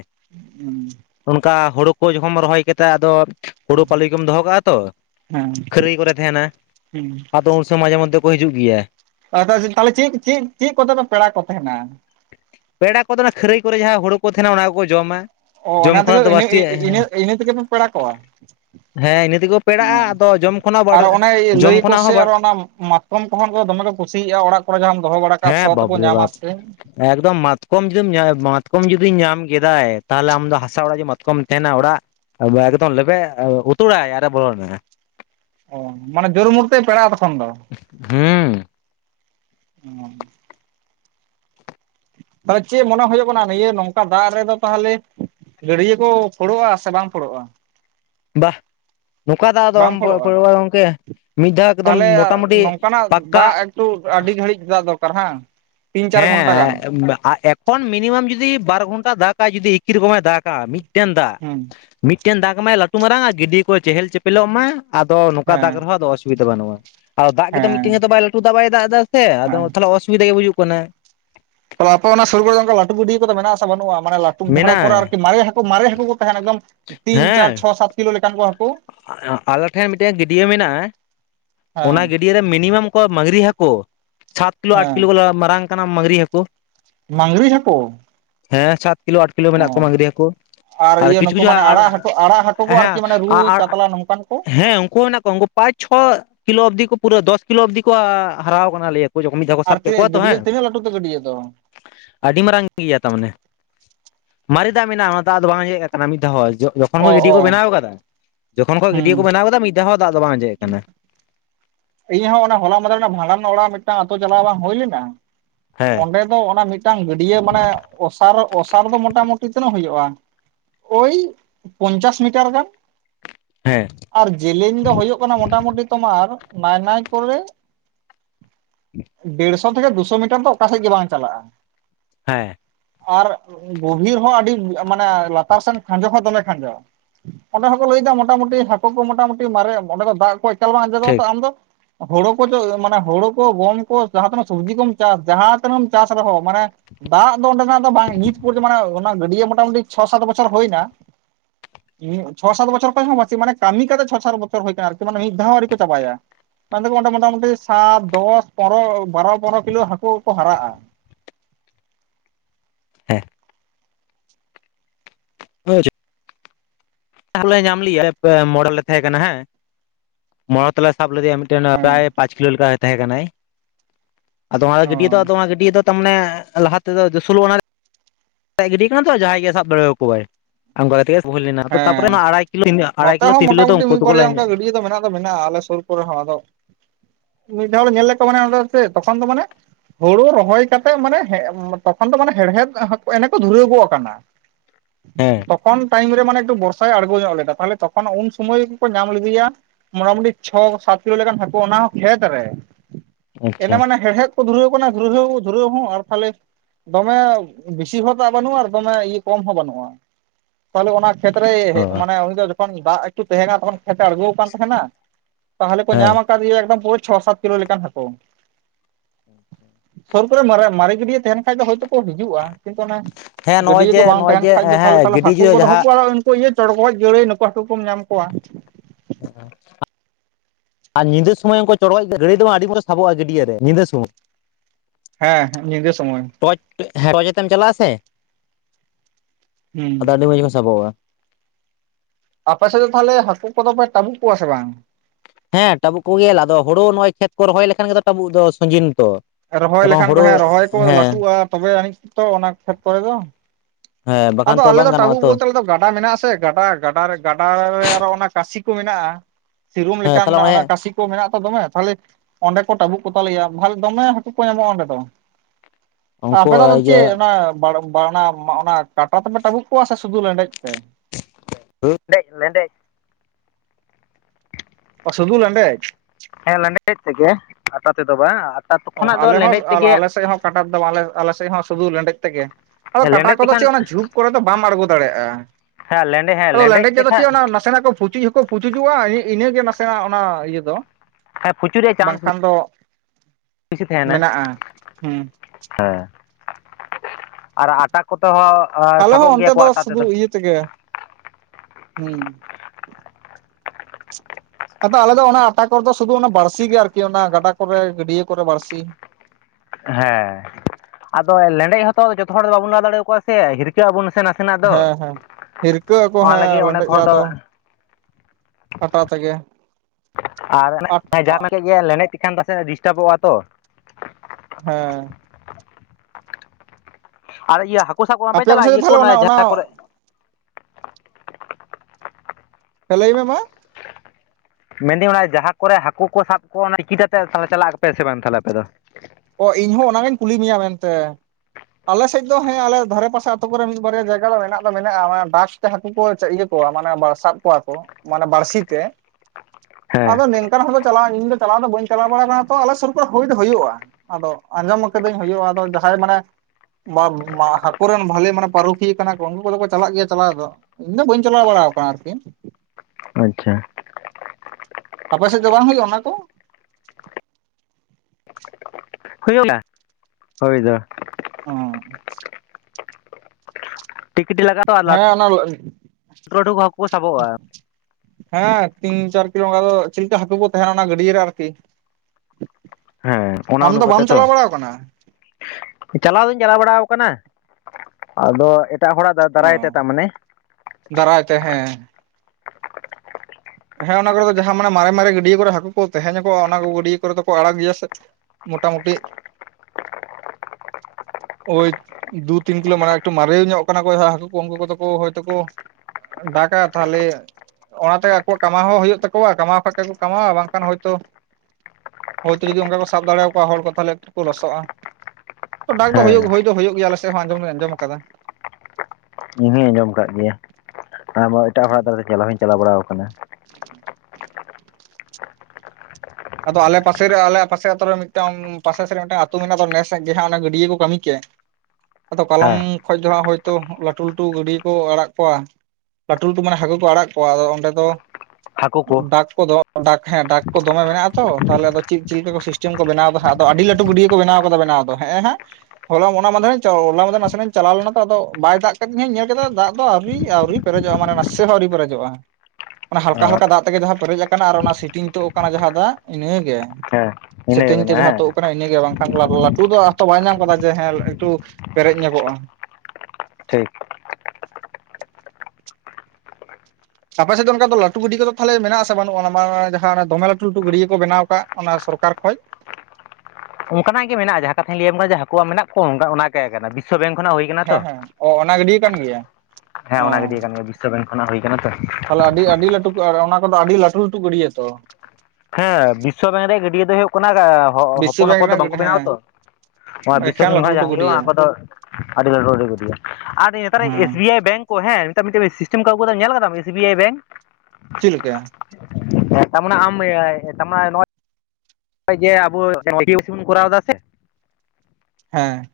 ᱚᱱᱠᱟ ᱦᱳᱲᱳ᱾ ᱦᱳᱭ ᱡᱚᱠᱷᱚᱢᱵᱚ ᱨᱚᱦᱚᱭ ᱠᱮᱫᱛᱮ ᱟᱫᱚ᱾ ᱦᱳᱲᱳ ᱯᱟᱞᱤ ᱠᱚᱢ ᱫᱚᱦᱚ ᱠᱟᱜᱼᱟ ᱛᱚ, ᱦᱮᱸ ᱠᱷᱟᱹᱨᱟᱹᱭ ᱠᱚᱨᱮ ᱛᱟᱦᱮᱱᱟ, ᱦᱮᱸ ᱟᱫᱚ ᱩᱱ ᱥᱚᱢᱚᱭ ᱢᱟᱡᱷ ᱢᱚᱫᱽᱫᱷᱮ᱾ ᱦᱤᱡᱩᱜ ᱜᱮᱭᱟ᱾ ᱟᱫᱚ ᱛᱟᱦᱚᱞᱮ ᱪᱮᱫ ᱪᱮᱫ ᱪᱮᱫ ᱠᱚᱛᱮ ᱯᱮ ᱯᱮᱲᱟ ᱠᱚ ᱛᱟᱦᱮᱱᱟ? ᱯᱮᱲᱟ ᱠᱚᱫᱚ ᱱᱟ ᱠᱷᱟᱹᱨᱟᱹᱭ ᱠᱚᱨᱮ ᱡᱟᱦᱟᱸ ᱦᱳᱲᱳ ᱠᱚ ᱛᱟᱦᱮᱸᱱᱟ ᱚᱱᱟ ᱠᱚᱠᱚ ᱡᱚᱢᱟ᱾ ᱚ ᱚᱱᱟ ᱡᱚᱢ ᱛᱮᱜᱮ ᱠᱷᱚᱱᱟᱜ ᱫᱚ ᱤᱱᱟᱹ ᱵᱟᱹᱲᱛᱤ ᱤᱱᱟᱹ ᱤᱱᱟᱹ ᱛᱮᱜᱮ ᱯᱮ ᱯᱮᱲᱟ ᱠᱚᱣᱟ᱾ ᱦᱮᱸ ᱤᱱᱟᱹ ᱛᱮᱠᱚ ᱢᱟ ᱯᱮᱲᱟᱜᱼᱟ ᱟᱫᱚ ᱡᱚᱢ ᱠᱷᱚᱱᱟᱜ ᱟᱨ ᱚᱱᱮ ᱡᱚᱢ ᱠᱷᱚᱱᱟᱜ ᱞᱟᱹᱭᱟᱠᱚᱥᱮ ᱦᱚᱸ ᱟᱨᱚ ᱚᱱᱟ ᱢᱟ᱾ ᱯᱚᱢ ᱠᱚᱦᱚᱸ ᱫᱚᱢᱮ ᱠᱚ ᱠᱩᱥᱤᱭᱟᱜᱼᱟ ᱚᱲᱟᱜ ᱠᱚᱨᱮ ᱡᱟᱦᱟᱸᱢ ᱫᱚᱦᱚ ᱵᱟᱲᱟ ᱠᱟᱜ ᱥᱚ ᱦᱮᱸ ᱛᱮᱠᱚ ᱵᱟᱯᱨᱮ ᱧᱟᱢᱟ ᱵᱟᱯ ᱥᱮ᱾ ᱮᱠᱫᱚᱢ ᱢᱟᱛᱠᱚᱢ ᱡᱩᱫᱤᱢ ᱢᱟᱛᱠᱚᱢ ᱡᱩᱫᱤ ᱧᱟᱢ ᱠᱮᱫᱟᱭ ᱛᱟᱦᱚᱞᱮ ᱟᱢ ᱫᱚ ᱦᱟᱥᱟ ᱚᱲᱟᱜ ᱡᱮ ᱢᱟᱛᱠᱚᱢ ᱛᱟᱦᱮᱱᱟ ᱚᱲᱟᱜ᱾ ᱵᱟᱦᱨᱮ ᱠᱷᱚᱱ ᱞᱮᱵᱮ ᱩᱛᱳᱲᱟᱭ ᱟᱨᱮ ᱵᱚᱞᱚᱱᱟ᱾ ᱚ ᱢᱟᱱᱮ ᱡᱳᱨ ᱢᱩᱨ ᱛᱮ ᱯᱮᱲᱟᱜᱼᱟ ᱛᱚᱠᱷᱚᱱ ᱫᱚ ᱦᱩᱸ ᱚ᱾ ᱛᱟᱦᱚᱞᱮ ᱪᱮᱫ ᱢᱚᱱᱮ ᱦᱳᱭᱳᱜ ᱠᱟᱱᱟ ᱱᱤᱭᱟᱹ ᱱᱚᱝᱠᱟ ᱫᱟᱜ ᱨᱮᱫᱚ ᱛᱟᱦᱚᱞᱮ? ᱜᱟᱹᱰᱭᱟᱹ ᱠᱚ ᱯᱷᱳᱲᱚᱜᱼᱟ ᱥᱮ ᱵᱟᱝ ᱯᱷᱳᱲᱚᱜᱼᱟ? ᱵᱟᱦ ᱱᱚᱝᱠᱟ ᱫᱚ ᱟᱫᱚ ᱵᱟᱝ ᱟᱢ ᱯᱷᱳᱲᱳᱜᱼᱟ ᱯᱳᱲᱳ ᱜᱚᱢᱠᱮ ᱢᱤᱫ ᱫᱷᱟᱣ ᱮᱠᱫᱚᱢ ᱢᱚᱴᱟᱢᱩᱴᱤ ᱯᱟᱠᱠᱟ᱾ ᱛᱚ ᱟᱹᱰᱤ ᱜᱷᱟᱹᱲᱤᱡ ᱫᱟᱜ ᱫᱚᱨᱠᱟᱨ ᱦᱟᱸ᱾ ᱦᱮᱸ ᱮᱠᱷᱚᱱ ᱢᱤᱱᱤᱢᱟᱢ ᱡᱩᱫᱤ ᱵᱟᱨ ᱜᱷᱚᱱᱴᱟ ᱫᱟᱜᱟᱭ ᱡᱩᱫᱤ ᱮᱠᱤ ᱨᱚᱠᱚᱢᱮ ᱫᱟᱜᱼᱼ ᱢᱤᱫᱴᱮᱱ ᱫᱟᱜ ᱦᱩᱸ ᱢᱤᱫᱴᱮᱱ ᱫᱟᱜᱽ ᱢᱟᱭ ᱞᱟᱹᱴᱩ ᱢᱟᱨᱟᱝ ᱟᱨ ᱜᱤᱰᱤᱭᱟ ᱠᱚ ᱪᱮᱦᱮᱞ ᱪᱮᱯᱮᱞᱚᱜ ᱢᱟ᱾ ᱟᱫᱚ ᱱᱚᱝᱠᱟ ᱦᱮᱸ ᱫᱟᱜᱽ ᱨᱮᱦᱚᱸ ᱟᱫᱚ ᱚᱥᱩᱵᱤᱫᱟ ᱵᱟᱹᱱᱩᱜᱼᱟ᱾ ᱟᱨ ᱫᱟᱜ ᱜᱮᱛᱚ ᱦᱮᱸ ᱢᱤᱫᱴᱮᱱ ᱦᱚᱜ ᱵᱟᱭ ᱞᱟᱹᱴᱩ ᱫᱟᱜ ᱵᱟᱭ ᱫᱟᱜ ᱮᱫᱟ ᱥᱮ ᱟᱫᱚ ᱦᱮᱸ ᱛᱟᱦᱚᱞᱮ ᱚᱥᱩᱵᱤᱫᱷᱟ ᱜᱮ ᱵᱩᱡᱩᱜ ᱠᱟᱱᱟ᱾ ᱛᱟᱦᱞᱮ ᱟᱯᱮ ᱚᱱᱟ ᱥᱩᱨ ᱨᱮ ᱚᱱᱠᱟ ᱞᱟᱹᱴᱩ ᱜᱩᱰᱤᱭᱟ ᱠᱚᱫᱚ ᱢᱮᱱᱟᱜᱼᱟ ᱥᱮ ᱵᱟᱹᱱᱩᱜᱼᱟ ᱢᱟᱱᱮ ᱞᱟ. ᱴᱩ ᱡᱷᱟᱲᱮ ᱠᱚᱨᱮ ᱢᱮᱱᱟᱜᱼᱟ ᱟᱨᱤ ᱢᱟᱨᱮ ᱢᱟᱨᱮ ᱦᱟᱹᱠᱩ ᱠᱚ ᱛᱟᱦᱮᱱᱟ ᱮᱠᱫᱚᱢ ᱛᱤᱱ ᱪᱟᱨ ᱦᱮᱸ ᱪᱷᱚ ᱥᱟᱛ ᱠᱤᱞᱳ ᱞᱮᱠᱟᱱ ᱠᱚ ᱦᱟᱹᱠᱩ ᱟᱞᱮ ᱴᱷᱮᱱ ᱢᱤᱫᱴᱮᱱ ᱜᱟᱹᱰᱭᱟᱹ ᱢᱮᱱᱟᱜᱼᱟ ᱚᱱᱟ ᱦᱮᱸ ᱜᱟᱹᱰ ᱜᱤᱰᱭᱟᱹ ᱨᱮ ᱢᱤᱱᱤᱢᱟᱢ ᱠᱚ ᱢᱟᱜᱽᱨᱤ ᱦᱟᱹᱠᱩ ᱥᱟᱛ ᱠᱤᱞᱳ ᱟᱴ ᱦᱮᱸ ᱠᱤᱞᱳ ᱢᱟᱨᱟᱝ ᱠᱟᱱᱟ ᱢᱟᱸᱜᱽᱨᱤ ᱦᱟᱹᱠᱩ᱾ ᱢᱟᱝᱜᱨᱤ ᱦᱟᱹᱠᱩ ᱦᱮᱸ ᱥᱟᱛ ᱠᱤᱞᱳ ᱟᱴ ᱠᱤᱞᱳ ᱚ ᱢᱮᱱᱟᱜ ᱠᱚᱣᱟ ᱢᱟᱝᱜᱨᱤ ᱦᱟᱹᱠᱩ ᱟᱨ ᱤᱭᱟᱹ ᱠᱤᱪᱷᱩ ᱱᱩᱠᱩ ᱠᱤᱪᱷᱩ ᱢᱟᱱᱮ ᱟᱲᱟᱜ ᱦᱟᱹᱠᱩ ᱟᱲᱟᱜ ᱦᱟᱹᱠᱩ ᱠᱚ ᱟᱨᱠᱤ ᱦᱮᱸ ᱢᱟᱱᱮ ᱨᱩᱭ ᱟᱨ ᱠᱟᱛᱞᱟ ᱱᱚᱝᱠᱟᱱ ᱠᱚ ᱦᱮᱸ ᱩᱱᱠᱩ ᱦᱚᱸ ᱢᱮᱱᱟᱜ ᱠᱚᱣᱟ ᱩᱱᱠᱩ ᱯᱟᱸᱪ ᱪᱷᱚ ᱠᱤᱞᱳ ᱚᱵᱽᱫᱤ ᱠᱚ ᱯᱩᱨᱟᱹ ᱫᱚᱥ ᱠᱤᱞᱳ ᱚᱵᱽᱫᱤ ᱠᱚ ᱦᱟᱨᱟ ᱟᱠᱟᱱᱟ ᱞᱟᱹᱭᱟ ᱠᱚ᱾ ᱡᱚᱠᱷᱚᱱ ᱢᱤᱫ ᱫᱷᱟᱣ ᱠᱚ ᱟᱨ ᱥᱟᱵ ᱠᱮᱫ ᱛᱤᱱᱟᱹᱜ ᱠᱚᱣᱟ ᱛᱚ ᱜᱟᱹᱰᱭᱟᱹ ᱦᱮᱸ ᱛᱤᱱᱟᱹᱜ ᱞᱟᱹᱴᱩ ᱛᱮ ᱜᱟᱹᱰᱭᱟᱹ ᱫᱚ ᱟᱹᱰᱤ ᱢᱟᱨᱟᱝ ᱜᱮᱭᱟ ᱛᱟ ᱢᱟᱱᱮ᱾ ᱢᱟᱨᱮ ᱫᱟᱜ ᱢᱮᱱᱟᱜᱼᱟ ᱚᱱᱟ ᱫᱟᱜ ᱫᱚ ᱵᱟᱝ ᱟᱸᱡᱮᱫ ᱟᱠᱟᱱᱟ ᱢᱤᱫ ᱫᱷᱟᱣ ᱦᱚᱸ ᱚ ᱡᱚᱠᱷᱚᱱ ᱜᱟᱹᱰᱤᱭᱟ ᱚ ᱠᱚ ᱵᱮᱱᱟᱣ ᱟᱠᱟᱫᱟ᱾ ᱡᱚᱠᱷᱚᱱ ᱠᱷᱚᱡ ᱦᱩᱸ ᱜᱟᱹᱰᱭᱟ ᱠᱚ ᱵᱮᱱᱟᱣ ᱟᱠᱟᱫᱟ ᱢᱤᱫ ᱫᱷᱟᱣ ᱫᱟᱜ ᱫᱚ ᱵᱟᱝ ᱟᱸᱡᱮᱫ ᱟᱠᱟᱱᱟ᱾ ᱤᱧ ᱦᱚᱸ ᱦᱚᱞᱟ ᱢᱟᱫᱮᱨ ᱨᱮᱱᱟᱜ ᱵᱷᱟᱸᱰᱟᱱ ᱚᱲᱟᱜ ᱢᱤᱫᱴᱟᱝ ᱟᱛᱳ ᱪᱟᱞᱟᱣ ᱵᱟᱝ ᱦᱩᱭ ᱞᱮᱱᱟ ᱦᱮᱸ ᱚᱸᱰᱮ ᱟᱫᱚ ᱚᱱᱟ ᱢᱤᱫᱴᱟᱝ ᱜᱟᱹᱰᱭᱟᱹ ᱢᱟᱱᱮ ᱚᱥᱟᱨ ᱚᱥᱟᱨ ᱫᱚ ᱢᱚᱴᱟ ᱢᱩᱴᱤ ᱛᱤᱱᱟᱹᱜ ᱦᱩᱭᱩᱜᱼᱟ ᱚᱭ ᱯᱚᱧᱪᱟᱥ ᱢᱤᱴᱟᱨ ᱜᱟᱱ ᱦᱮᱸ ᱟᱨ ᱡᱮᱞᱮᱧ ᱫᱚ ᱦᱩᱭᱩᱜ ᱠᱟᱱᱟ ᱢᱳᱴᱟᱢᱩᱴᱤ ᱛᱳᱢᱟᱨ ᱱᱟᱭ ᱱᱟᱭ ᱠᱚᱨᱮ ᱰᱮᱲᱥᱚᱛᱷᱮᱠᱮ ᱫᱩᱥᱚ ᱢᱤᱴᱟᱨ ᱫᱚ ᱚᱠᱟᱥᱮᱫ ᱜᱮ ᱵᱟᱝ ᱪᱟᱞᱟᱜᱼᱟ ᱦᱮᱸ ᱟᱨ ᱜᱚᱵᱷᱤᱨ ᱦᱚᱸ ᱟᱹᱰᱤ ᱢᱟᱱᱮ ᱞᱟᱛᱟᱨ ᱥᱮᱱ ᱠᱷᱟᱸᱡᱚ ᱦᱚᱸ ᱫᱚᱢᱮ ᱠᱷᱟᱸᱡᱚ ᱚᱸᱰᱮ ᱦᱚᱸᱠᱚ ᱞᱟᱹᱭᱫᱟ ᱢᱚᱴᱟᱢᱩᱴᱤ ᱦᱟᱹᱠᱩ ᱠᱚ ᱢᱚᱴᱟᱢᱩᱴᱤ ᱢᱟᱨᱮ ᱚᱸᱰᱮ ᱫᱚ ᱫᱟᱜ ᱠᱚ ᱮᱠᱟᱞ ᱵᱟᱝ ᱟᱸᱡᱮᱫᱚᱜᱼᱟ ᱴᱷᱤᱠ ᱛᱚ ᱟᱢ ᱫᱚ ᱦᱳᱲᱳ ᱠᱚᱫᱚ ᱢᱟᱱᱮ ᱦᱳᱲᱳ ᱠᱚ ᱜᱚᱢ ᱠᱚ ᱡᱟᱦᱟᱸ ᱛᱤᱱᱟᱹᱜ ᱥᱚᱵᱽᱡᱤ ᱠᱚᱢ ᱪᱟᱥ ᱡᱟᱦᱟᱸ ᱛᱤᱱᱟᱹᱜ ᱮᱢ ᱪᱟᱥ ᱨᱮᱦᱚᱸ ᱢᱟᱱᱮ ᱫᱟᱜ ᱫᱚ ᱚᱸᱰᱮᱱᱟᱜ ᱫᱚ ᱵᱟᱝ ᱱᱤᱛ ᱯᱚᱨ ᱢᱟᱱᱮ ᱚᱱᱟ ᱜᱟᱹᱰᱭᱟᱹ ᱢᱚᱴᱟᱢᱩᱴᱤ ᱪᱷᱚ ᱥᱟᱛ ᱵᱚᱪᱷᱚᱨ ᱦᱩᱭᱱᱟ ᱪᱷᱚ ᱥᱟᱛ ᱵᱚᱪᱚᱨ ᱠᱷᱚᱡ ᱦᱚᱸ ᱵᱮᱥᱤ ᱢᱟᱱᱮ ᱠᱟᱹᱢᱤ ᱠᱟᱛᱮ ᱪᱷᱚ ᱥᱟᱛ ᱵᱚᱪᱚᱨ ᱦᱩᱭ ᱠᱟᱱᱟ ᱟᱨᱠᱤ ᱢᱟᱱᱮ ᱢᱤᱫ ᱫᱷᱟᱣ ᱟ. ᱣᱨᱤ ᱪᱟᱵᱟᱭᱟ ᱢᱮᱱ ᱫᱟᱠᱚ ᱚᱸᱰᱮ ᱢᱚᱴᱟ ᱢᱚᱴᱤ ᱥᱟᱛ ᱫᱚᱥ ᱯᱚᱱᱨᱚ ᱵᱟᱨᱚ ᱯᱚᱱᱨᱚ ᱠᱤᱞᱳ ᱦᱟᱹᱠᱩ ᱠᱚ ᱦᱟᱨᱟᱜᱼᱟ᱾ ᱦᱮᱸ [unintelligible] ᱛᱟᱦᱞᱮ ᱧᱟᱢ ᱞᱮᱭᱟ ᱢᱚᱲᱟ ᱦᱚᱲ ᱞᱮ ᱛᱟᱦᱮᱸ ᱠᱟᱱᱟ ᱦᱮᱸ ᱢᱚᱲᱟ ᱛᱮᱞᱮ ᱥᱟᱵ ᱞᱮᱫᱮᱭᱟ ᱢᱤᱫᱴᱮᱱ ᱦᱮᱸ ᱯᱨᱟᱭ ᱯᱟᱸᱪ ᱠᱤᱞᱳ ᱞᱮᱠᱟ ᱛᱟᱦᱮᱸ ᱠᱟᱱᱟᱭ, ᱟᱫᱚ ᱚᱱᱟ ᱚ ᱜᱟᱹᱰᱭᱟᱹ ᱫᱚ ᱟᱫᱚ ᱜᱟᱹᱰᱭᱟᱹ ᱫᱚ, ᱛᱟᱨ ᱢᱟᱱᱮ ᱞᱟᱦᱟ ᱛᱮᱫᱚ ᱥᱚᱞᱳ ᱟᱱᱟ ᱮ ᱜᱤᱰᱤ ᱠᱟᱱᱟ ᱛᱚ ᱡᱟᱦᱟᱸᱭ ᱜᱮᱭ ᱥᱟᱵ ᱫᱟᱲᱮᱭ ᱟᱠᱚᱣᱟᱭ᱾ ᱚᱱᱠᱟ ᱠᱟᱛᱮ ᱥᱟᱵ ᱦᱳᱭᱞᱮᱱᱟ, ᱛᱟᱯᱚᱨᱮ ᱦᱮᱸ ᱟᱲᱟᱭ ᱠᱤᱞᱳ ᱛᱤᱱ ᱟᱲᱟᱭ ᱱᱚᱛᱮ ᱠᱤᱞᱳ ᱦᱚᱸ ᱛᱤᱱ ᱠᱤᱞᱳ ᱢᱚᱴᱟᱢᱩᱴᱤ ᱩᱱᱠᱩ ᱢᱤᱫ ᱫᱚ ᱵᱚᱞᱮ ᱵᱟᱨᱭᱟ ᱚᱱᱠᱟ ᱜᱟᱹᱰᱭᱟᱹ ᱫᱚ ᱢᱮᱱᱟᱜ ᱢᱮᱱᱟᱜᱼᱟ ᱟᱞᱮ ᱥᱩᱨ ᱠᱚᱨᱮ ᱚᱱᱟ ᱫᱚ ᱢᱤᱫ ᱫᱷᱟᱣ ᱦᱚᱲ ᱧᱮᱞ ᱞᱮᱠᱚ ᱢᱟᱱᱮ ᱚᱸᱰᱮ ᱛᱚᱠᱷᱚᱱ ᱫᱚ ᱢᱟᱱᱮ ᱦᱳᱲᱩ ᱨᱚᱦᱚᱭ ᱠᱟᱛᱮᱜ ᱢᱟᱱᱮ ᱦᱮ ᱛᱚᱠᱷᱚᱱ ᱫᱚ ᱢᱟᱱᱮ ᱦᱮᱲᱦᱮᱫ ᱮᱱᱮ ᱠᱚ ᱫᱷᱩᱨᱟᱹᱣ ᱜᱚᱜ ᱟᱠᱟᱱᱟ᱾ ᱛᱚᱠᱷᱚᱱ ᱴᱟᱤᱢ ᱨᱮ ᱢᱟᱱᱮ ᱮᱠᱴᱩ ᱵᱚᱨᱥᱟᱭ ᱟᱬᱜᱚ ᱧᱚᱜ ᱞᱮᱫᱟ ᱛᱟᱦᱚᱞᱮ ᱛᱚᱠᱷᱚᱱ ᱩᱱ ᱥᱚᱢᱚᱭ ᱜᱮᱠᱚ ᱧᱟᱢ ᱞᱮᱫᱮᱭᱟ ᱢᱚᱴᱟᱢᱩᱴᱤ ᱪᱷᱚ ᱥᱟᱛ ᱠᱤᱞᱳ ᱞᱮᱠᱟᱱ ᱦᱟᱹᱠᱩ ᱚᱱᱟ ᱦᱚᱸ ᱠᱷᱮᱛ ᱨᱮ ᱮᱱᱮ ᱟᱪᱪᱷᱟ ᱢᱟᱱᱮ ᱦᱮᱲᱦᱮᱫ ᱫᱷᱩᱨᱟᱹᱣ ᱠᱟᱱᱟ ᱫᱷᱩᱨᱣ ᱫᱷᱩᱨᱟᱹᱣ ᱦᱚᱸ ᱟᱨ ᱛᱟᱦᱞᱮ ᱫᱚᱢᱮ ᱵᱮᱥᱤ ᱦᱚᱸ ᱫᱟᱜ ᱵᱟᱹᱱᱩᱜᱼᱟ ᱟᱨ ᱫᱚᱢᱮ ᱤᱭᱟᱹ ᱠᱚᱢ ᱦᱚᱸ ᱵᱟᱹᱱᱩᱜᱼᱟ᱾ ᱛᱟᱦᱚᱞᱮ ᱚᱱᱟ ᱠᱷᱮᱛᱨᱮ ᱚ ᱢᱟᱱᱮ ᱩᱱᱤ ᱫᱚ ᱡᱚᱠᱷᱚᱱ ᱫᱟᱜ ᱮᱠᱴᱩ ᱛᱟᱦᱮᱸ ᱠᱟᱱᱟ ᱛᱚᱠᱷᱚᱱ ᱠᱷᱮᱛ ᱮ ᱟᱬᱜᱚ ᱟᱠᱟᱱ ᱛᱟᱦᱮᱱᱟ᱾ ᱛᱟᱦᱚᱞᱮ ᱠᱚ ᱦᱮᱸ ᱧᱟᱢ ᱟᱠᱟᱫᱮᱭᱟ ᱮᱠᱫᱚᱢ ᱯᱩᱨᱟᱹ ᱪᱷᱚ ᱥᱟᱛ ᱠᱤᱞᱳ ᱞᱮᱠᱟᱱ ᱦᱟᱠᱳ᱾ ᱥᱳᱨ ᱠᱚᱨᱮ ᱢᱟᱨᱮ ᱢᱟᱨᱮ ᱜᱟᱹᱰᱭᱟᱹ ᱛᱟᱦᱮᱱ ᱠᱷᱟᱡ ᱫᱚ ᱦᱭᱛᱳ ᱠᱚ ᱦᱤᱡᱩᱜᱼᱟ, ᱠᱤᱱᱛᱩ ᱚᱱᱮ ᱦᱮᱸ ᱱᱚᱜᱼᱚᱭ ᱜᱟᱹᱰᱟᱹᱭᱟᱹ ᱠᱚ ᱡᱮ ᱵᱟᱝ ᱱᱚᱜᱼᱚᱭ ᱛᱟᱸᱦᱮᱱ ᱡᱮ ᱠᱷᱟᱡ ᱦᱮᱸ ᱛᱟᱦᱚᱞᱮ ᱜᱤᱰᱤ ᱦᱟᱠᱼᱼ ᱦᱟᱹᱠᱩ ᱡᱮ ᱠᱚ ᱫᱚᱦᱚ ᱡᱟᱦᱟᱸ ᱠᱚᱣᱟ ᱟᱨ ᱩᱱᱠᱩ ᱤᱭᱟᱹ ᱪᱚᱲᱜᱚᱡ ᱜᱟᱹᱲᱟᱹᱭ ᱱᱩᱠᱩ ᱦᱟᱹᱠᱩ ᱠᱚᱢ ᱧᱟᱢ ᱠᱚᱣᱟ᱾ ᱦᱩᱸ᱾ ᱟᱨ ᱧᱤᱫᱟᱹ ᱥᱚᱢᱚᱭ ᱦᱚᱸᱠᱚ ᱪᱚᱲᱚᱡ ᱜᱟᱹᱲᱟᱹᱭ ᱫᱚ ᱟᱹᱰᱤ ᱫᱚ ᱵᱟᱝ ᱟᱹᱰᱤ ᱢᱚᱸ ᱥᱟᱵᱚᱜᱼᱟ ᱜᱰᱭᱟᱹᱨ ᱨᱮ ᱧᱤᱫᱟᱹ ᱥᱚᱢᱚᱭ᱾ ᱦᱮᱸ ᱦᱮᱸ ᱧᱤᱫᱟᱹ ᱥᱚᱢᱚᱭ᱾ ᱴᱚᱪ ᱦᱮᱸ ᱴᱚᱪᱛᱮᱢ ᱪᱟᱞᱟᱜᱼᱟ ᱥᱮ ᱦᱩᱸ ᱟᱫᱚ ᱟᱹᱰᱤ ᱢᱚᱸᱡᱽ ᱜᱮ ᱥᱟᱵᱚᱜᱼᱟ᱾ ᱟᱯᱮ ᱥᱮᱫ ᱫᱚ ᱛᱟᱦᱚᱞᱮ ᱦᱟᱹᱠᱩ ᱠᱚᱫᱚ ᱯᱮ ᱴᱟᱵᱩᱜ ᱠᱚᱣᱟ ᱥᱮ ᱵᱟᱝ? ᱦᱮᱸ ᱴᱟᱵᱩᱜ ᱠᱚᱜᱮ ᱟᱫᱚ ᱦᱩᱲᱩ ᱱᱚᱜ ᱠᱷᱮᱛ ᱠᱚ ᱨᱚᱦᱚᱭ ᱞᱮᱠᱷᱟᱱ ᱜᱮ ᱟᱫᱚ ᱴᱟᱵᱩᱜ ᱫᱚ ᱥᱚᱸᱡᱤᱱ ᱛᱚ᱾ ᱨᱚᱦᱚᱭ ᱮᱵᱚᱝ ᱞᱮᱠᱷᱟᱱ ᱠᱚ ᱦᱮᱸ ᱦᱳᱲᱳ ᱨᱚᱦᱚᱭ ᱠᱚ ᱦᱮᱸ ᱞᱟᱹᱴᱩᱜᱼᱟ ᱛᱚᱵᱮ ᱟᱹᱱᱤᱡ ᱛᱚ ᱚᱱᱟ ᱠᱷᱮᱛ ᱠᱚᱨᱮ ᱫᱚ᱾ ᱦᱮᱸ ᱟᱫᱚ ᱵᱟᱠᱷᱟᱱ ᱛᱚ ᱟᱞᱮ ᱵᱟᱝ ᱫᱚ ᱜᱟᱱᱚᱜᱼᱟ ᱴᱟᱵᱩᱜ ᱛᱚ ᱵᱚᱞᱛᱮ ᱜᱟᱰᱟ ᱢᱮᱱᱟᱜᱼᱟ ᱥᱮ ᱜᱟᱰᱟ, ᱜᱟᱰᱟ ᱨᱮ ᱜᱟᱰᱟ ᱟᱨᱦᱚᱸ ᱚᱱᱟ ᱠᱟᱥᱤ ᱠᱚ ᱢᱮᱱᱟᱜᱼᱟ, ᱥᱤᱨᱩᱢ ᱦᱮᱸ ᱞᱮᱠᱟᱢ ᱛᱟᱦᱞᱮ ᱢᱮᱱᱟᱜ ᱚᱱᱟ ᱚᱱᱮ ᱠᱟᱥᱤ ᱠᱚ ᱢᱮᱱᱟᱜ ᱟ ᱛᱚ ᱫᱚᱢᱮ ᱛᱟᱦᱞᱮ ᱚᱸᱰᱮ ᱠᱚ ᱴᱟᱵᱩᱜ ᱠᱚ ᱛᱟᱞᱮᱭᱟ ᱛᱟᱦᱚᱞᱮ ᱫᱚᱢᱮ ᱦᱟᱹᱠᱩ ᱠᱚ ᱧᱟᱢᱚᱜᱼᱟ ᱚᱸᱰᱮ ᱫᱚ᱾ ᱩᱱᱠᱩ ᱟᱯᱮ ᱫᱚ ᱟᱫᱚ ᱤᱭᱟᱹ ᱪᱮᱫ ᱚᱱᱟ ᱵᱟᱲᱚᱢ ᱚᱱᱟ ᱚᱱᱟ ᱠᱟᱴᱟ ᱛᱮᱯᱮ ᱴᱟᱵᱩᱜ ᱠᱚᱣᱟ ᱥᱮ ᱥᱩᱫᱷᱩ ᱞᱮᱸᱰᱮᱡ ᱛᱮ? [unintelligible] ᱞᱮᱸᱰᱮᱡ ᱞᱮᱸᱰᱮᱡ᱾ ᱚ ᱥᱩᱫᱷᱩ ᱞᱮᱸᱰᱮᱡ? ᱦᱮᱸ ᱞᱮᱸᱰᱮᱛ ᱛᱮᱜᱮ ᱟᱸᱴᱟ ᱛᱮᱫᱚ ᱵᱟᱝ ᱟᱴᱟ ᱛ ᱚ ᱠᱷᱚᱱᱟᱜ ᱫᱚ ᱟᱞᱮ ᱦᱚᱸ ᱞᱮᱸᱰᱮᱡ ᱛᱮᱜᱮ ᱟᱞᱮ ᱥᱮᱫ ᱦᱚᱸ ᱠᱟᱴᱟ ᱫᱚ ᱟᱞᱮ ᱟᱞᱮᱮᱫ ᱦᱚᱸ ᱥᱩᱫᱩ ᱞᱮᱸᱰᱮᱛ ᱛᱮᱜᱮ᱾ ᱟᱫᱚ ᱠᱟᱴᱟ ᱞᱮᱸᱰᱮᱡ ᱠᱚᱫᱚ ᱛᱮᱠᱷᱟᱱ ᱪᱮᱫ ᱡᱷᱩᱯ ᱠᱚᱨᱮ ᱫᱚ ᱵᱟᱢ ᱟᱬᱜᱚ ᱫᱟᱲᱮᱭᱟᱜᱼᱟ, ᱦᱮᱸ ᱞᱮᱸᱰᱮᱡ ᱦᱮᱸ ᱟᱫᱚ ᱞᱮᱸᱰᱮᱡ ᱛᱮᱫᱚ ᱛᱮᱠᱷᱟᱱ ᱪᱮᱫ ᱱᱟᱥ ᱱᱟᱥᱮᱱᱟᱜ ᱠᱚ ᱯᱷᱩᱪᱩᱡ ᱦᱚᱸᱠᱚ ᱯᱷᱩᱪᱩᱡᱚᱜᱼᱟ ᱤᱱᱟᱹᱜᱮ ᱱᱟᱥᱮᱱᱟᱜ ᱚᱱᱟ ᱤᱭᱟᱹ ᱫᱚ᱾ ᱦᱮᱸ ᱯᱷᱩᱪᱩᱡᱽ ᱨᱮᱭᱟᱜ ᱪᱟᱱᱥ ᱵᱤ ᱵᱟᱝᱠᱷᱟᱱ ᱫᱚ ᱥᱤ ᱛᱟᱸᱦᱮᱱᱟ ᱢᱮᱱᱟᱜᱼᱟ ᱦᱩᱸ ᱦᱮᱸ᱾ ᱟᱨ ᱟᱴᱟ ᱠᱚᱛᱮ ᱦᱚᱸ ᱮᱻ ᱥᱟᱵᱚᱜ ᱜᱮᱭᱟ ᱠᱚ ᱟᱴᱟ ᱛᱮᱫᱚ᱾ ᱴᱷᱤᱠ ᱜᱮ ᱦᱩᱢ᱾ ᱟᱫᱚ ᱟᱞᱮ ᱫᱚ ᱚᱱᱟ ᱟᱴᱟ ᱠᱚᱨᱮ ᱫᱚ ᱥᱩᱫᱷᱩ ᱚᱱᱟ ᱵᱟᱹᱲᱥᱤ ᱜᱮ ᱟᱨ ᱠᱤ ᱚᱱᱟ ᱜᱟᱰᱟ ᱠᱚᱨᱮ ᱜᱟᱹᱰᱭᱟᱹ ᱠᱚᱨᱮ ᱵᱟᱹᱲᱥᱤ, ᱦᱮᱸ ᱟᱫᱚ ᱞᱮᱸᱰᱮᱡ ᱦᱚᱸᱛᱚ ᱡᱚᱛᱚ ᱦᱚᱲ ᱫᱚ ᱵᱟᱵᱩᱱ ᱞᱟ ᱫᱟᱲᱮᱭᱟᱠᱚᱣᱟ ᱥᱮ ᱦᱤᱨᱠᱟᱹ ᱟᱵᱚᱱ ᱥᱮ ᱱᱟᱥ ᱦᱮᱸ ᱦᱮᱸ ᱦᱤᱨᱠᱟᱹ ᱟᱠᱚ ᱦᱮᱸ ᱞᱟᱹᱜᱤᱫ ᱚᱱᱮᱠ ᱞᱮᱸᱰᱮᱡ ᱦᱚᱲ ᱞᱟ ᱫᱚ, ᱟᱴᱟ ᱛᱮ ᱜᱮ᱾ ᱟᱨ ᱮᱱ ᱡᱟᱦᱟᱱᱟᱜ [unintelligible] ᱛᱮᱠᱷᱟᱱ ᱯᱟᱥᱮ ᱰᱤᱥᱴᱟᱵᱚᱜᱼᱟ ᱛᱚ᱾ ᱦᱮᱸ᱾ ᱟᱨ ᱤᱭᱟᱹ ᱦᱟᱹᱠᱩ ᱥᱟᱵ ᱠᱚ ᱵᱟᱯᱮ ᱟᱯᱮ ᱪᱟᱞᱟᱜᱼᱟ ᱠᱚᱥᱮᱫ ᱫᱚ ᱤᱭᱟᱹ ᱠᱚ ᱛᱟᱦᱚᱞᱮ ᱚᱱᱟ ᱚᱱᱟ ᱡᱟᱦᱟᱸ ᱠᱚᱨᱮ? ᱦᱮᱸ ᱞᱟᱹᱭ ᱢᱮ ᱢᱟ᱾ ᱢᱮᱱᱫᱟᱹᱧ ᱚᱱᱟ ᱡᱟᱦᱟ ᱠᱚᱨᱮ ᱦᱟᱹᱠᱩ ᱠᱚ ᱥᱟᱵ ᱠᱚᱣᱟ ᱚᱱᱟ ᱤᱠᱟᱹ ᱠᱟᱛᱮ ᱪᱟᱞᱟᱜ ᱟᱯᱮ ᱥᱮ ᱵᱟᱝ ᱛᱟᱦᱚᱞᱮ ᱟᱯᱮ ᱫᱚ᱾ ᱚ ᱤᱧ ᱦᱚᱸ ᱚᱱᱟᱜᱤᱧ ᱠᱩᱞᱤ ᱢᱮᱭᱟ ᱢᱮᱱᱛᱮ᱾ ᱟᱞᱮᱥᱮᱫ ᱫᱚ ᱦᱮᱸ ᱟᱞᱮ ᱫᱷᱟᱨᱮ ᱯᱟᱥᱮ ᱟᱛᱳ ᱠᱚᱨᱮ ᱢᱤᱫ ᱵᱟᱨᱭᱟ ᱡᱟᱭᱜᱟ ᱫᱚ ᱢᱮᱱᱟᱜ ᱫᱚ ᱢᱮᱱᱟᱜᱼᱟ ᱚᱱᱟ ᱰᱟᱠᱥ ᱦᱟᱹᱠᱩ ᱠᱚ ᱤᱭᱟᱹ ᱠᱚᱣᱟ ᱢᱟᱱᱮ ᱥᱟᱵ ᱠᱚᱣᱟ ᱠᱚ ᱢᱟᱱᱮ ᱵᱟᱹᱲᱥᱤ ᱛᱮ᱾ ᱟᱫᱚ ᱦᱮᱸ ᱱᱤᱝᱠᱟᱱ ᱦᱚᱲᱫᱚ ᱪᱟᱞᱟᱣ ᱤᱧ ᱫᱚ ᱪᱟᱞᱟᱣ ᱫᱚ ᱵᱟᱹᱧ ᱪᱟᱞᱟᱣ ᱵᱟᱲᱟᱣ ᱟᱠᱟᱱᱟ ᱛᱚ ᱟᱞᱮ ᱥᱩᱨ ᱠᱚᱨᱮ ᱦᱩᱭ ᱫᱚ ᱦᱩᱭᱩᱜ-ᱟ ᱟᱫᱚ ᱟᱸᱡᱚᱢ ᱟᱠᱟᱹᱫᱟᱹᱧ ᱦᱩᱭᱩᱜ-ᱟ ᱟᱫᱚ ᱡᱟᱦᱟᱭ ᱢᱟᱱᱮ ᱵᱟ ᱵᱟ ᱦᱟᱹᱠᱩᱨᱮᱱ ᱵᱷᱟᱞᱮ ᱢᱟᱱᱮ ᱯᱟᱹᱨᱩᱠᱷᱤᱭᱟᱹ ᱠᱟᱱᱟ ᱠᱚ ᱩᱱᱠᱩ ᱫᱚᱠᱚ ᱪᱟᱞᱟᱜ ᱜᱮᱭᱟ ᱪᱟᱞᱟᱣ ᱫᱚ ᱤᱧ ᱫᱚ ᱵᱟᱹᱧ ᱪᱟᱞᱟᱣ ᱵᱟᱲᱟ ᱟᱠᱟᱱᱟ ᱟᱨᱠᱤ ᱟᱪᱪᱷᱟ ᱟᱯᱮ ᱥᱮᱫ ᱫᱚ ᱵᱟᱝ ᱦᱩᱭᱩᱜ-ᱟ ᱚᱱᱟ ᱠᱚ ᱦᱩᱭᱩᱜ-ᱟ ᱦᱩᱭ ᱫᱚ ᱚᱻ ᱴᱤᱠᱤᱴ ᱞᱟᱜᱟᱣ-ᱟ ᱦᱮᱸ ᱚᱱᱟ ᱞᱟᱴᱩ ᱠᱚ ᱦᱟᱹᱠᱩ ᱠᱚ ᱥᱟᱵᱚᱜ-ᱟ ᱦᱮᱸ ᱛᱤᱱ ᱪᱟᱨ ᱠᱤᱞᱳ ᱚᱱᱠᱟ ᱫᱚ ᱪᱮᱫ ᱞᱮᱠᱟ ᱦᱟᱹᱠᱩ ᱠᱚ ᱛᱟᱦᱮᱱᱟ ᱚᱱᱟ ᱜᱟᱹᱰᱭᱟᱹ ᱨᱮ ᱟᱨᱠᱤ ᱦᱮᱸ ᱚᱱᱟ ᱟᱢ ᱫᱚ ᱵᱟᱢ ᱚᱱᱩᱯᱟᱛᱮ ᱛᱚ ᱪᱟᱞᱟᱣ ᱵᱟᱲᱟ ᱠᱟᱱᱟ ᱪᱟᱞᱟᱣ ᱫᱩᱧ ᱪᱟᱞᱟᱣ ᱵᱟᱲᱟᱣ ᱠᱟᱱᱟ ᱟᱫᱚ ᱮᱴᱟᱜ ᱦᱚᱲᱟᱜ ᱚ ᱫᱟᱨᱟᱭ ᱛᱮ ᱛᱟᱨ ᱢᱟᱱᱮ ᱫᱟᱨᱟᱭ ᱛᱮ ᱦᱮᱸ ᱦᱮᱸ ᱚᱱᱟ ᱠᱚᱨᱮ ᱫᱚ ᱡᱟᱦᱟᱸ ᱢᱟᱱᱮ ᱢᱟᱨᱮ ᱢᱟᱨᱮ ᱜᱟᱹᱰᱭᱟᱹ ᱠᱚᱨᱮ ᱦᱟᱹᱠᱩ ᱠᱚ ᱛᱮᱦᱮᱸ ᱧᱚᱜ-ᱟ ᱚᱱᱟ ᱠᱚ ᱜᱟᱹᱰᱭᱟᱹ ᱠᱚᱨᱮ ᱫᱚ ᱠᱚ ᱟᱲᱟᱜ ᱜᱮᱭᱟᱥᱮ ᱢᱚᱴᱟᱢᱩᱴᱤ ᱳᱭ ᱫᱩ ᱛᱤᱱ ᱠᱤᱞᱳ ᱢᱟᱱᱮ ᱮᱠᱴᱩ ᱢᱟᱨᱮ ᱧᱚᱜ ᱠᱟᱱᱟ ᱡᱟᱦᱟᱭ ᱦᱟᱹᱠᱩ ᱠᱚ ᱩᱱᱠᱩ ᱠᱚᱫᱚ ᱠᱚ ᱦᱚᱭᱛᱚ ᱠᱚ ᱰᱟᱠ ᱟᱭ ᱛᱟᱦᱞᱮ ᱚᱱᱟᱛᱮ ᱟᱠᱚᱣᱟᱜ ᱠᱟᱢᱟᱣ ᱦᱚᱸ ᱦᱩᱭᱩᱜ ᱛᱟᱠᱚᱣᱟ ᱠᱟᱢᱟᱣ ᱠᱷᱟᱱ ᱠᱚ ᱠᱚᱢᱟᱣᱟ ᱵᱟᱝᱠᱷᱟᱱ ᱦᱚᱭᱛᱚ ᱦᱳᱭᱛᱚ ᱡᱚᱫᱤ ᱠᱚ ᱚᱱᱠᱟ ᱠᱚ ᱥᱟᱵ ᱫᱟᱲᱮᱭᱟᱠᱚᱣᱟ ᱦᱚᱲ ᱠᱚ ᱛᱟᱦᱞᱮ ᱠᱚ ᱞᱚᱥᱚᱜ-ᱟ ᱰᱟᱠ ᱫᱚ ᱦᱩᱭᱩᱜ ᱦᱮᱸ ᱦᱩᱭ ᱫᱚ ᱦᱩᱭᱩᱜ ᱜᱮᱭᱟ ᱟᱞᱮ ᱥᱮᱫ ᱦᱚᱸ ᱟᱸᱡᱚᱢ ᱫᱚᱧ ᱟᱸᱡᱚᱢ ᱟᱠᱟᱫᱟ ᱤᱧ ᱦᱚᱧ ᱟᱸᱡᱚᱢ ᱟᱠᱟᱫ ᱜᱮᱭᱟ ᱟᱨ ᱮᱴᱟᱜ ᱦᱚᱲᱟᱜ ᱫᱟᱨᱮ ᱪᱟᱞᱟᱣ ᱦᱚᱧ ᱪᱟᱞᱟᱣ ᱵᱟᱲᱟ ᱟᱠᱟᱱᱟ ᱟᱫᱚ ᱟᱞᱮ ᱯᱟᱥᱮ ᱨᱮ ᱟᱞᱮᱭᱟᱜ ᱯᱟᱥᱮ ᱟᱛᱳ ᱨᱮ ᱢᱤᱫᱴᱟᱝ᱾ ᱯᱟᱥᱮ ᱥᱮᱜ ᱨᱮ ᱢᱤᱫᱴᱟᱝ ᱟᱛᱳ ᱢᱮᱱᱟᱜ ᱫᱚ ᱱᱮᱥ ᱡᱟᱦᱟᱸ ᱚᱱᱮ ᱜᱟᱹᱰᱭᱟᱹ ᱠᱚ ᱠᱟᱹᱢᱤ ᱠᱮᱜ ᱟᱫᱚ ᱠᱚᱞᱚᱢᱼᱼ ᱦᱮᱸ ᱠᱷᱚᱡ ᱫᱚ ᱦᱟᱸᱜ ᱦᱳᱭᱛᱳ ᱞᱟᱹᱴᱩ - ᱞᱟᱹᱴᱩ ᱜᱟᱹᱰᱭᱟᱹ ᱠᱚ ᱟᱲᱟᱜ ᱠᱚᱣᱟ᱾ ᱞᱟᱹᱴᱩ ᱞᱟᱹᱴᱩ ᱢᱟᱱᱮ ᱦᱟᱹᱠᱩ ᱠᱚ ᱟᱲᱟᱜ ᱠᱚᱣᱟ ᱟᱫᱚ ᱚᱸᱰᱮ ᱫᱚ ᱦᱟᱹᱠᱩ ᱠᱚ ᱰᱟᱠ ᱠᱚᱫᱚ ᱰᱟᱠ ᱦᱮᱸ ᱰᱟᱠ ᱠᱚ ᱫᱚᱢᱮ ᱢᱮᱱᱟᱜ ᱛᱚ ᱛᱟᱦᱚᱞᱮ ᱟᱫᱚ ᱪᱮᱫ ᱪᱮᱫ ᱞᱮᱠᱟ ᱠᱚ ᱥᱤᱥᱴᱮᱢ ᱠᱚ ᱵᱮᱱᱟᱣ ᱫᱟᱦᱟᱜ ᱟᱫᱚ ᱟᱹᱰᱤ ᱞᱟᱹᱴᱩ ᱜᱟᱰᱭᱟᱹ ᱠᱚ ᱵᱮᱱᱟᱣ ᱠᱟᱫᱟ ᱵᱮᱱᱟᱣ ᱫᱚ ᱦᱮᱸ ᱦᱟᱹᱜᱼᱼ ᱦᱚᱞᱟ ᱚᱱᱟ ᱢᱟᱫᱷᱮᱨ ᱚᱱᱟ ᱢᱟᱫᱷᱮᱨ ᱱᱟᱥᱮ ᱤᱧ ᱪᱟᱞᱟᱣ ᱞᱮᱱᱟ ᱛᱚ ᱟᱫᱚ ᱵᱟᱭ ᱫᱟᱜ ᱠᱟᱛᱮ [unintelligible] ᱧᱮᱞ ᱠᱮᱫᱟ ᱫᱟᱜ ᱫᱚ ᱟᱹᱣᱨᱤ ᱟᱹᱣᱨᱤᱼᱼ ᱯᱮᱨᱮᱡᱚᱜᱼᱟ ᱢᱟᱱᱮ ᱱᱟᱥᱮ ᱦᱚᱸ ᱟᱹᱣᱨᱤ ᱯᱮᱨᱮᱡᱚᱜᱼᱟ ᱚᱱᱮ ᱦᱟᱞᱠᱟ ᱦᱟᱞᱠᱟ ᱫᱟᱜ ᱛᱮ ᱜᱮ ᱡᱟᱦᱟᱸ ᱯᱮᱨᱮᱡ ᱟᱠᱟᱱᱟ ᱟᱨ ᱚᱱᱟ ᱥᱤᱴᱤᱝ ᱛᱚᱜ ᱟᱠᱟᱱᱟ ᱡᱟᱦᱟᱸ ᱫᱟᱜ ᱤᱱᱟᱹ ᱜᱮᱼᱼ ᱦᱮᱸ ᱤᱱᱟᱹ ᱜᱮ ᱥᱮᱛᱮᱧ ᱛᱮ ᱢᱮᱱᱟᱜᱼᱟ ᱡᱟᱦᱟᱸ ᱦᱮᱸ ᱛᱩᱫ ᱟᱠᱟᱱᱟ ᱤᱱᱟᱹᱜᱮ ᱵᱟᱝᱠᱷᱟᱱ ᱞᱟᱹᱴᱩ ᱫᱟᱜ ᱦᱚᱸᱛᱚ ᱵᱟᱭ ᱧᱟᱢ ᱟᱠᱟᱫᱟ ᱡᱮ ᱦᱮᱸ ᱮᱠᱴᱩ ᱯᱮᱨᱮᱡ ᱧᱚᱜᱚᱜ-ᱟ ᱴᱷᱤᱠ ᱟᱯᱮ ᱥᱮᱫ ᱫᱚ ᱚᱱᱠᱟ ᱫᱚ ᱞᱟᱹᱴᱩ ᱜᱟᱹᱰᱤ ᱠᱚᱫᱚ ᱛᱟᱦᱞᱮ ᱢᱮᱱᱟᱜᱼᱟ ᱥᱮ ᱵᱟᱹᱱᱩᱜᱼᱟ? ᱚᱱᱟ ᱢᱟᱨᱟᱝ, ᱢᱟᱨᱟᱝ ᱡᱟᱦᱟᱸ ᱚᱱᱟ ᱫᱚᱢᱮ ᱞᱟᱹᱴᱩ ᱞᱟᱹᱴᱩ ᱜᱟᱹᱰᱭᱟᱹ ᱠᱚ ᱵᱮᱱᱟᱣ ᱠᱟᱜ ᱚᱱᱟ ᱥᱚᱨᱠᱟᱨ ᱠᱷᱚᱡ? ᱚᱝᱠᱟᱱᱟᱜ ᱜᱮ ᱢᱮᱱᱟᱜᱼᱟ ᱡᱟᱦᱟᱸ ᱠᱟᱛᱷᱟᱧ ᱞᱟᱹᱭᱟᱢ ᱠᱟᱱᱟ ᱡᱮ ᱦᱟᱹᱠᱳᱣᱟᱜ ᱢᱮᱱᱟᱜ ᱠᱚ ᱚᱱᱟ ᱜᱮ ᱠᱟᱱᱟ ᱵᱤᱥᱥᱚ ᱵᱮᱝ ᱠᱷᱚᱱᱟᱜ ᱦᱳᱭ ᱠᱟᱱᱟ ᱛᱚᱼᱼ ᱦᱮᱸ ᱦᱮᱸ ᱚ ᱚᱱᱟ ᱜᱟᱹᱰᱭᱟᱹ ᱠᱟᱱ ᱜᱮᱭᱟ᱾ ᱦᱮᱸ ᱚ ᱚᱱᱟ ᱜᱟᱹᱰᱭᱟᱹ ᱠᱟᱱ ᱜᱮᱭᱟ ᱵᱤᱥᱥᱚ ᱵᱮᱝ ᱠᱷᱚᱱᱟᱜ ᱦᱳᱭ ᱠᱟᱱᱟ ᱛᱚ᱾ ᱛᱟᱦᱚᱞᱮ ᱟᱹᱰᱤ ᱟᱹᱰᱤ ᱞᱟᱹᱴᱩ ᱟᱨ ᱚᱱᱟ ᱠᱚ ᱫᱚ ᱟᱹᱰᱤ ᱞᱟᱹᱴᱩ ᱞᱟᱹᱴᱩ ᱜᱟᱹᱰᱤᱭᱟᱛᱚ ᱦᱮᱸ ᱵᱤᱥᱥᱚ ᱵᱮᱝᱠ ᱨᱮᱭᱟᱜ ᱜᱟᱹᱰᱭᱟᱹ ᱫᱚ ᱦᱩᱭᱩᱜ ᱠᱟᱱᱟ ᱵᱤᱥᱥᱚ ᱦᱚᱯᱚᱱ ᱵᱮᱝᱠ ᱦᱚᱯᱚᱱ ᱫᱚ ᱨᱮᱱᱟᱜ ᱵᱟᱝ ᱠᱚ ᱵᱮᱱᱟᱣᱟ ᱦᱮᱸ ᱛᱚᱼᱼ ᱱᱚᱣᱟ ᱵᱤᱥᱥᱚ [unintelligible] ᱮᱠᱷᱮᱱ ᱞᱟᱹᱴᱩ ᱞᱟᱹᱴᱩ ᱡᱟᱦᱟᱸ ᱦᱳᱭᱳᱜ-ᱟ ᱜᱟᱹᱰᱭᱟᱹ ᱚᱱᱟ ᱠᱚ ᱫᱚᱼᱼ ᱟᱹᱰᱤ ᱞᱟᱹᱴᱷᱩ ᱞᱟᱹᱴᱷᱩ ᱜᱟᱹᱰᱭᱟ ᱟᱨ ᱱᱮᱛᱟᱨ ᱦᱮᱸ ᱮᱥ ᱵᱤ ᱟᱭ ᱵᱮᱝᱠᱼᱼ ᱦᱮᱸ ᱱᱤᱛᱟᱨ ᱢᱤᱫᱴᱮᱱ ᱥᱤᱥᱴᱮᱢ ᱠᱚ ᱟᱹᱜᱩ ᱟᱠᱟᱫᱟ ᱧᱮᱞ ᱟᱠᱟᱫᱟ ᱵᱤᱱ ᱮᱥ ᱵᱤ ᱟᱭ ᱵᱮᱝᱠᱼᱼ ᱪᱮᱫ ᱞᱮᱠᱟᱼᱼ ᱛᱟᱢᱮ [unintelligible] ᱡᱮ ᱟᱵᱚ ᱠᱮ ᱣᱟᱭ ᱥᱤ ᱵᱚᱱ ᱠᱚᱨᱟᱣ ᱮᱫᱟ ᱥᱮᱼᱼ ᱦᱮᱸ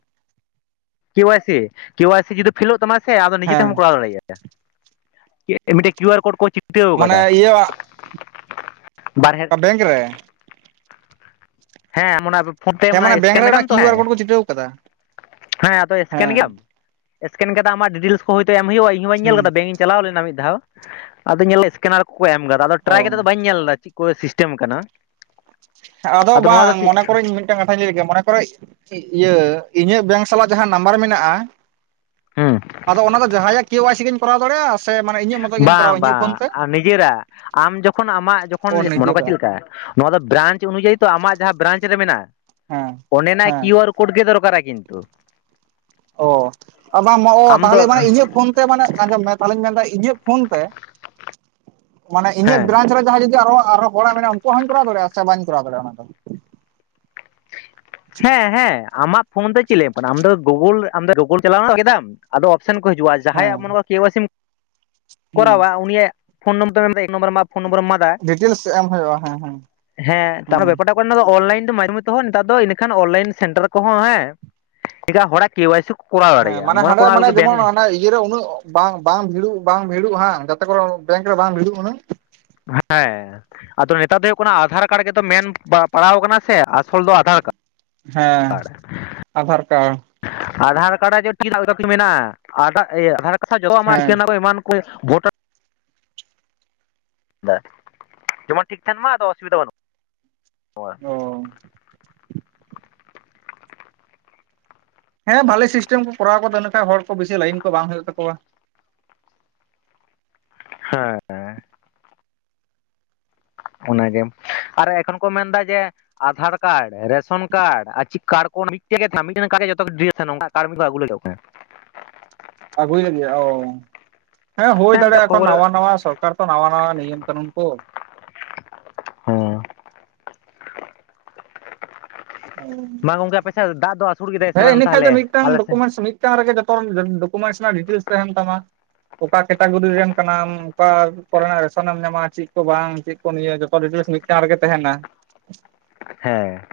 ᱠᱮ ᱣᱟᱭ ᱥᱤ ᱠᱮ ᱣᱟᱭ ᱥᱤ ᱡᱩᱫᱤ ᱯᱷᱮᱞᱳᱜ ᱛᱟᱢᱟ ᱥᱮ ᱟᱫᱚ ᱱᱤᱡᱮ ᱦᱮᱸ ᱛᱮᱦᱚᱢ ᱠᱚᱨᱟᱣ ᱫᱟᱲᱮᱭᱟᱜᱼᱟ ᱢᱤᱫᱴᱟᱝ [unintelligible] ᱠᱤᱭᱩ ᱟᱨ ᱠᱳᱰ ᱪᱤᱼᱼ ᱢᱟᱱᱮ ᱤᱭᱟᱹ ᱵᱟᱨᱦᱮ ᱟᱜ ᱵᱮᱝᱠ ᱨᱮᱼᱼ ᱦᱮᱸ ᱚᱱᱟ ᱯᱷᱳᱱ ᱛᱮ ᱦᱮᱸ ᱢᱟᱱᱮ ᱵᱮᱝᱠ ᱥᱠᱮᱱ ᱨᱮ ᱮᱫᱟᱢ ᱚᱱᱟ ᱛᱚ ᱠᱤᱭᱩ ᱟᱨ ᱦᱮᱸᱼᱼ ᱠᱳᱰ ᱠᱚ ᱪᱷᱤᱴᱟᱹᱣ ᱟᱠᱟᱫᱟ᱾ ᱦᱮᱸ ᱟᱫᱚ ᱥᱠᱮᱱ ᱜᱮᱭᱟᱢ ᱥᱠᱮᱱ ᱠᱟᱛᱮ ᱟᱢᱟᱜ ᱰᱤᱴᱮᱞᱥ ᱠᱚ ᱦᱚᱭᱛᱚ ᱮᱢ ᱦᱩᱭᱩᱜᱼᱟ ᱤᱧ ᱵᱟᱹᱧ ᱧᱮᱞ ᱦᱩᱸ ᱠᱮᱫᱟ ᱵᱮᱝᱠᱼᱼ ᱪᱟᱞᱟᱣ ᱞᱮᱱᱟ ᱢᱤᱫ ᱫᱷᱟᱣ ᱟᱫᱚ ᱧᱮᱞ ᱫᱟ ᱥᱠᱮᱱᱟᱨ ᱠᱚ ᱠᱚ ᱮᱢ ᱠᱟᱫᱟ ᱟᱫᱚ ᱚ ᱴᱨᱟᱭ ᱠᱟᱛᱮ ᱫᱚ ᱵᱟᱹᱧ ᱧᱮᱞ ᱮᱫᱟ ᱪᱮᱫᱼᱼ ᱠᱚ ᱥᱤᱥᱴᱮᱢ ᱟᱠᱟᱱᱟ ᱟᱫᱚ ᱵᱟᱝ ᱢᱚᱱᱮ ᱠᱚᱨᱮᱧᱼᱼ ᱢᱤᱫᱴᱟᱝ ᱠᱟᱛᱷᱟᱧ ᱞᱟᱹᱭ ᱞᱮ ᱜᱮ ᱢᱚᱱᱮ ᱠᱚᱨᱳ ᱤᱭᱟᱹ ᱤᱧᱟᱹᱜ ᱵᱮᱝᱠ ᱥᱟᱞᱟᱜ ᱡᱟᱦᱟᱸ ᱱᱟᱢᱵᱟᱨ ᱢᱮᱱᱟᱜᱼᱟ ᱦᱮᱸ ᱟᱫᱚ ᱚᱱᱟ ᱫᱚ ᱡᱟᱦᱟᱸᱭᱟᱜ ᱠᱮ ᱣᱟᱭ ᱥᱤ ᱜᱤᱧ ᱠᱚᱨᱟᱣ ᱫᱟᱲᱮᱭᱟᱜᱼᱟ ᱥᱮ ᱢᱟᱱᱮ ᱤᱧᱟᱹᱜ ᱢᱚᱛᱚ ᱜᱤᱧ ᱵᱟᱝ ᱠᱚᱨᱟᱣᱟ ᱤᱧᱟᱹᱜ ᱯᱷᱳᱱ ᱛᱮ ᱵᱟᱝ ᱱᱤᱡᱮᱨᱟᱜ ᱟᱢ ᱡᱚᱠᱷᱚᱱ ᱟᱢᱟᱜ ᱡᱚᱠᱷᱚᱱ ᱚ ᱢᱚᱱᱮ ᱠᱚᱣᱟ ᱪᱮᱫ ᱱᱤᱡᱮᱨᱟᱜ ᱞᱮᱠᱟᱼᱼ ᱱᱚᱣᱟ ᱫᱚ ᱵᱨᱟᱧᱪ ᱚᱱᱩᱡᱟᱭᱤ ᱛᱚ ᱟᱢᱟᱜ ᱡᱟᱦᱟᱸ ᱵᱨᱟᱧᱪ ᱨᱮ ᱢᱮᱱᱟᱜᱼᱟ ᱦᱮᱸ ᱚᱱᱰᱮᱱᱟᱜ ᱦᱮᱸ ᱠᱤᱭᱩ ᱟᱨᱼᱼ ᱠᱳᱴ ᱜᱮ ᱫᱚᱨᱠᱟᱨᱟ ᱠᱤᱱᱛᱩᱼᱼ ᱚ ᱵᱟᱝ ᱚ ᱟᱢ ᱫᱚ ᱛᱟᱦᱚᱞᱮ ᱢᱟᱱᱮ ᱤᱧᱟᱹᱜ ᱯᱷᱳᱱ ᱛᱮ ᱢᱟᱱᱮ ᱟᱸᱡᱚᱢ ᱢᱮ ᱛᱟᱦᱚᱞᱮᱧ ᱢᱮᱱᱫᱟ ᱤᱧᱟᱹᱜ ᱯᱷᱳᱱ ᱛᱮᱼᱼ ᱢᱟᱱᱮ ᱤᱧᱟᱹᱜ ᱦᱮᱸ ᱵᱨᱟᱧᱪ ᱨᱮ ᱡᱟᱦᱟᱸᱭ ᱡᱩᱫᱤ ᱟᱨ ᱟᱨᱚ ᱦᱚᱲᱟᱜ ᱢᱮᱱᱟᱜᱼᱟ ᱩᱱᱠᱩᱣᱟᱜ ᱦᱚᱧ ᱠᱚᱨᱟᱣ ᱫᱟᱲᱮᱭᱟᱜᱼᱟ ᱥᱮ ᱵᱟᱹᱧ ᱠᱚᱨᱟᱣ ᱫᱟᱲᱮᱭᱟᱜᱼᱟ ᱚᱱᱟ ᱫᱚᱼᱼ ᱦᱮᱸ ᱦᱮᱸ ᱟᱢᱟᱜ ᱯᱷᱳᱱ ᱫᱚ ᱪᱮᱫ ᱮ ᱞᱟᱭ ᱟᱢ ᱠᱟᱱᱟ ᱟᱢ ᱫᱚ ᱜᱩᱜᱳᱞ ᱟᱢᱫᱚ ᱜᱩᱜᱳᱞ ᱪᱟᱞᱟᱣ ᱠᱮᱫᱟᱢ? ᱟᱫᱚ ᱚᱯᱥᱮᱱ ᱠᱚ ᱦᱤᱡᱩᱜᱼᱟ ᱡᱟᱦᱟᱸᱭᱟᱜ ᱢᱚᱱᱮ ᱦᱮᱸ [unintelligible] ᱠᱮ ᱣᱟᱭ ᱥᱤᱢ ᱦᱩᱸ ᱠᱚᱨᱟᱣᱟ ᱩᱱᱤᱭᱟᱜᱼᱼ ᱯᱷᱳᱱ ᱱᱚᱢᱵᱚᱨ [unintelligible] ᱮᱠ ᱱᱚᱢᱵᱚᱨ ᱯᱷᱳᱱ ᱱᱚᱢᱵᱚᱨᱮᱢ ᱮᱢᱟᱫᱟ ᱰᱤᱴᱮᱞᱥ ᱮᱢ ᱦᱩᱭᱩᱜᱼᱟ ᱦᱮᱸ ᱦᱮᱸ ᱦᱮᱸ ᱛᱟᱦᱚᱞᱮ ᱦᱩᱸ ᱵᱮᱯᱟᱨ ᱴᱟᱜᱼᱼ [unintelligible] ᱚᱱᱞᱟᱭᱤᱱ ᱛᱮ ᱢᱟᱡᱷᱮ [unintelligible] ᱱᱮᱛᱟᱨ ᱫᱚ ᱤᱱᱟᱹ ᱠᱷᱟᱱ ᱚᱱᱞᱟᱭᱤᱱ ᱥᱮᱱᱴᱟᱨ ᱠᱚ ᱦᱚᱸ ᱦᱮᱸ ᱮᱴᱟᱜ ᱦᱚᱲᱟᱜ ᱠᱮᱣᱟᱭᱥᱤᱼᱼ ᱦᱮᱸ ᱢᱟᱱᱮ ᱦᱟᱸᱰᱮ ᱢᱟᱱᱮ ᱡᱮᱢᱚᱱ ᱤᱭᱟᱹᱨᱮ ᱩᱱᱟᱹᱜᱼᱼ ᱵᱟᱝ ᱵᱟᱝ ᱵᱷᱤᱲᱚᱜ ᱵᱟᱝ ᱵᱷᱤᱲᱚᱜ ᱵᱟᱝ ᱡᱟᱛᱮ ᱠᱚ ᱨᱮ ᱵᱮᱝᱠ ᱨᱮ ᱵᱟᱝ ᱵᱷᱤᱲᱚᱜ ᱩᱱᱟᱹᱜᱼᱼ ᱦᱮᱸ ᱟᱫᱚ ᱱᱮᱛᱟᱨ ᱫᱚ ᱦᱩᱭᱩᱜ ᱠᱟᱱᱟ ᱟᱫᱷᱟᱨ ᱠᱟᱨᱰ ᱜᱮ ᱛᱚ ᱢᱮᱱ ᱯᱟᱲᱟᱣ ᱟᱠᱟᱱᱟ ᱥᱮ ᱟᱥᱚᱞ ᱫᱚ ᱟᱫᱷᱟᱨ ᱠᱟᱨᱰᱼᱼ ᱦᱮᱸ ᱟᱫᱷᱟᱨ ᱠᱟᱨᱰ ᱟᱫᱷᱟᱨ ᱠᱟᱨᱰ ᱨᱮᱫᱚ ᱯᱷᱤᱝᱜᱟᱨ ᱯᱨᱤᱱᱴ ᱢᱮᱱᱟᱜ-ᱟ ᱟᱫᱷᱟᱨ ᱠᱟᱨᱰ ᱡ ᱦᱮᱸ ᱮᱢᱟᱱ ᱠᱚ ᱵᱷᱳᱴᱟᱨ ᱡᱮᱢᱚᱱ ᱴᱷᱤᱠ ᱛᱟᱦᱮᱱ ᱢᱟ ᱟᱫᱚ ᱚᱥᱩᱵᱤᱫᱟ ᱵᱟᱹᱱᱩᱜ-ᱟ ᱦᱳᱭ ᱾ ᱚ ᱦᱮᱸ ᱵᱷᱟᱞᱤ ᱥᱤᱥᱴᱮᱢ ᱠᱚᱨᱟᱣ ᱟᱠᱟᱫᱟ ᱤᱱᱟᱹ ᱠᱷᱟᱱ ᱦᱚᱲ ᱠᱚ ᱵᱤᱥᱤ ᱞᱟᱭᱤᱱ ᱠᱚ ᱵᱟᱝ ᱦᱩᱭᱩᱜ ᱛᱟᱠᱚᱣᱟ ᱾ ᱦᱮᱸ ᱚᱱᱟ ᱜᱮ ᱟᱨ ᱮᱠᱷᱚᱱ ᱠᱚ ᱢᱮᱱᱫᱟ ᱡᱮ ᱟᱫᱷᱟᱨ ᱠᱟᱲ ᱨᱮᱥᱚᱱ ᱠᱟᱲ ᱟᱨ ᱪᱮᱫ ᱠᱟᱨᱰᱴ ᱢᱤᱫᱮᱱ ᱠᱚ ᱦᱩᱭᱩᱜ ᱫᱚ ᱟᱜᱩᱭ ᱞᱟᱹᱜᱤᱫ ᱚ ᱦᱮᱸ ᱦᱩᱭ ᱢᱤᱫᱴᱟᱝ ᱫᱟᱲᱭᱟᱜ-ᱟ ᱮᱠᱷᱚᱱ ᱠᱷᱚᱵᱚᱨ ᱱᱟᱣᱟ ᱱᱟᱣᱟ ᱥᱚᱵ ᱱᱮᱛᱟᱨ ᱛᱚ ᱱᱟᱣᱟ ᱱᱟᱣᱟ ᱱᱤᱭᱚᱢ ᱠᱟᱱᱩᱱ ᱠᱚ ᱦᱩᱸ ᱾ ᱚ ᱢᱟ ᱜᱚᱝᱠᱮ ᱟᱯᱮ ᱥᱮᱫ ᱫᱟᱜ ᱫᱚ ᱟᱹᱥᱩᱲ ᱠᱮᱫᱟᱭ ᱥᱮ ᱵᱟᱝ ᱛᱟᱦᱚᱞᱮ ᱟᱞᱮ ᱥᱮᱫ ᱪᱮᱛᱟᱱ ᱨᱮᱜᱮ ᱡᱚᱛᱚ ᱰᱚᱠᱩᱢᱮᱱᱴᱥ ᱨᱮᱱᱟᱜ ᱰᱤᱴᱮᱞᱥ ᱛᱟᱦᱮᱱ ᱛᱟᱢᱟ ᱾ ᱚᱠᱟ ᱠᱮᱴᱟᱜᱚᱨᱤ ᱨᱮᱱ ᱠᱟᱱᱟᱢ ᱚᱠᱟ ᱠᱚᱨᱮᱱᱟᱜ ᱨᱮᱥᱚᱱᱮᱢ ᱧᱟᱢᱟ ᱪᱮᱫ ᱠᱚ ᱵᱟᱝ ᱪᱮᱫ ᱱᱤᱭᱟᱹ ᱡᱚᱛᱚ ᱰᱤᱴᱮᱞᱥ ᱢᱤᱫᱴᱟᱝ ᱨᱮᱜᱮ ᱛᱟᱦᱮᱱᱟ ᱾ ᱦᱮᱸ ᱾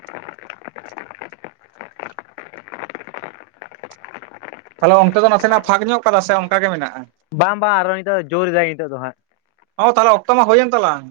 ᱛᱟᱦᱞᱮ ᱚᱱᱛᱮ ᱫᱚ ᱱᱟᱥᱮᱱᱟᱜ ᱯᱷᱟᱸᱠ ᱧᱚᱜ ᱠᱟᱫᱟ ᱥᱮ ᱚᱱᱠᱟᱜ ᱜᱮ ᱢᱮᱱᱟᱜ-ᱟ ᱾ ᱵᱟᱝ ᱵᱟᱝ ᱟᱨᱦᱚᱸ ᱱᱤᱛᱚᱜ ᱫᱚ ᱡᱳᱨ ᱮᱫᱟᱭ ᱱᱤᱛᱚᱜ ᱫᱚ ᱦᱟᱸᱜ ᱾ ᱚ ᱛᱟᱦᱚᱞᱮ ᱚᱠᱛᱚᱢᱟ ᱦᱩᱭ ᱮᱱ ᱛᱟᱞᱟᱝ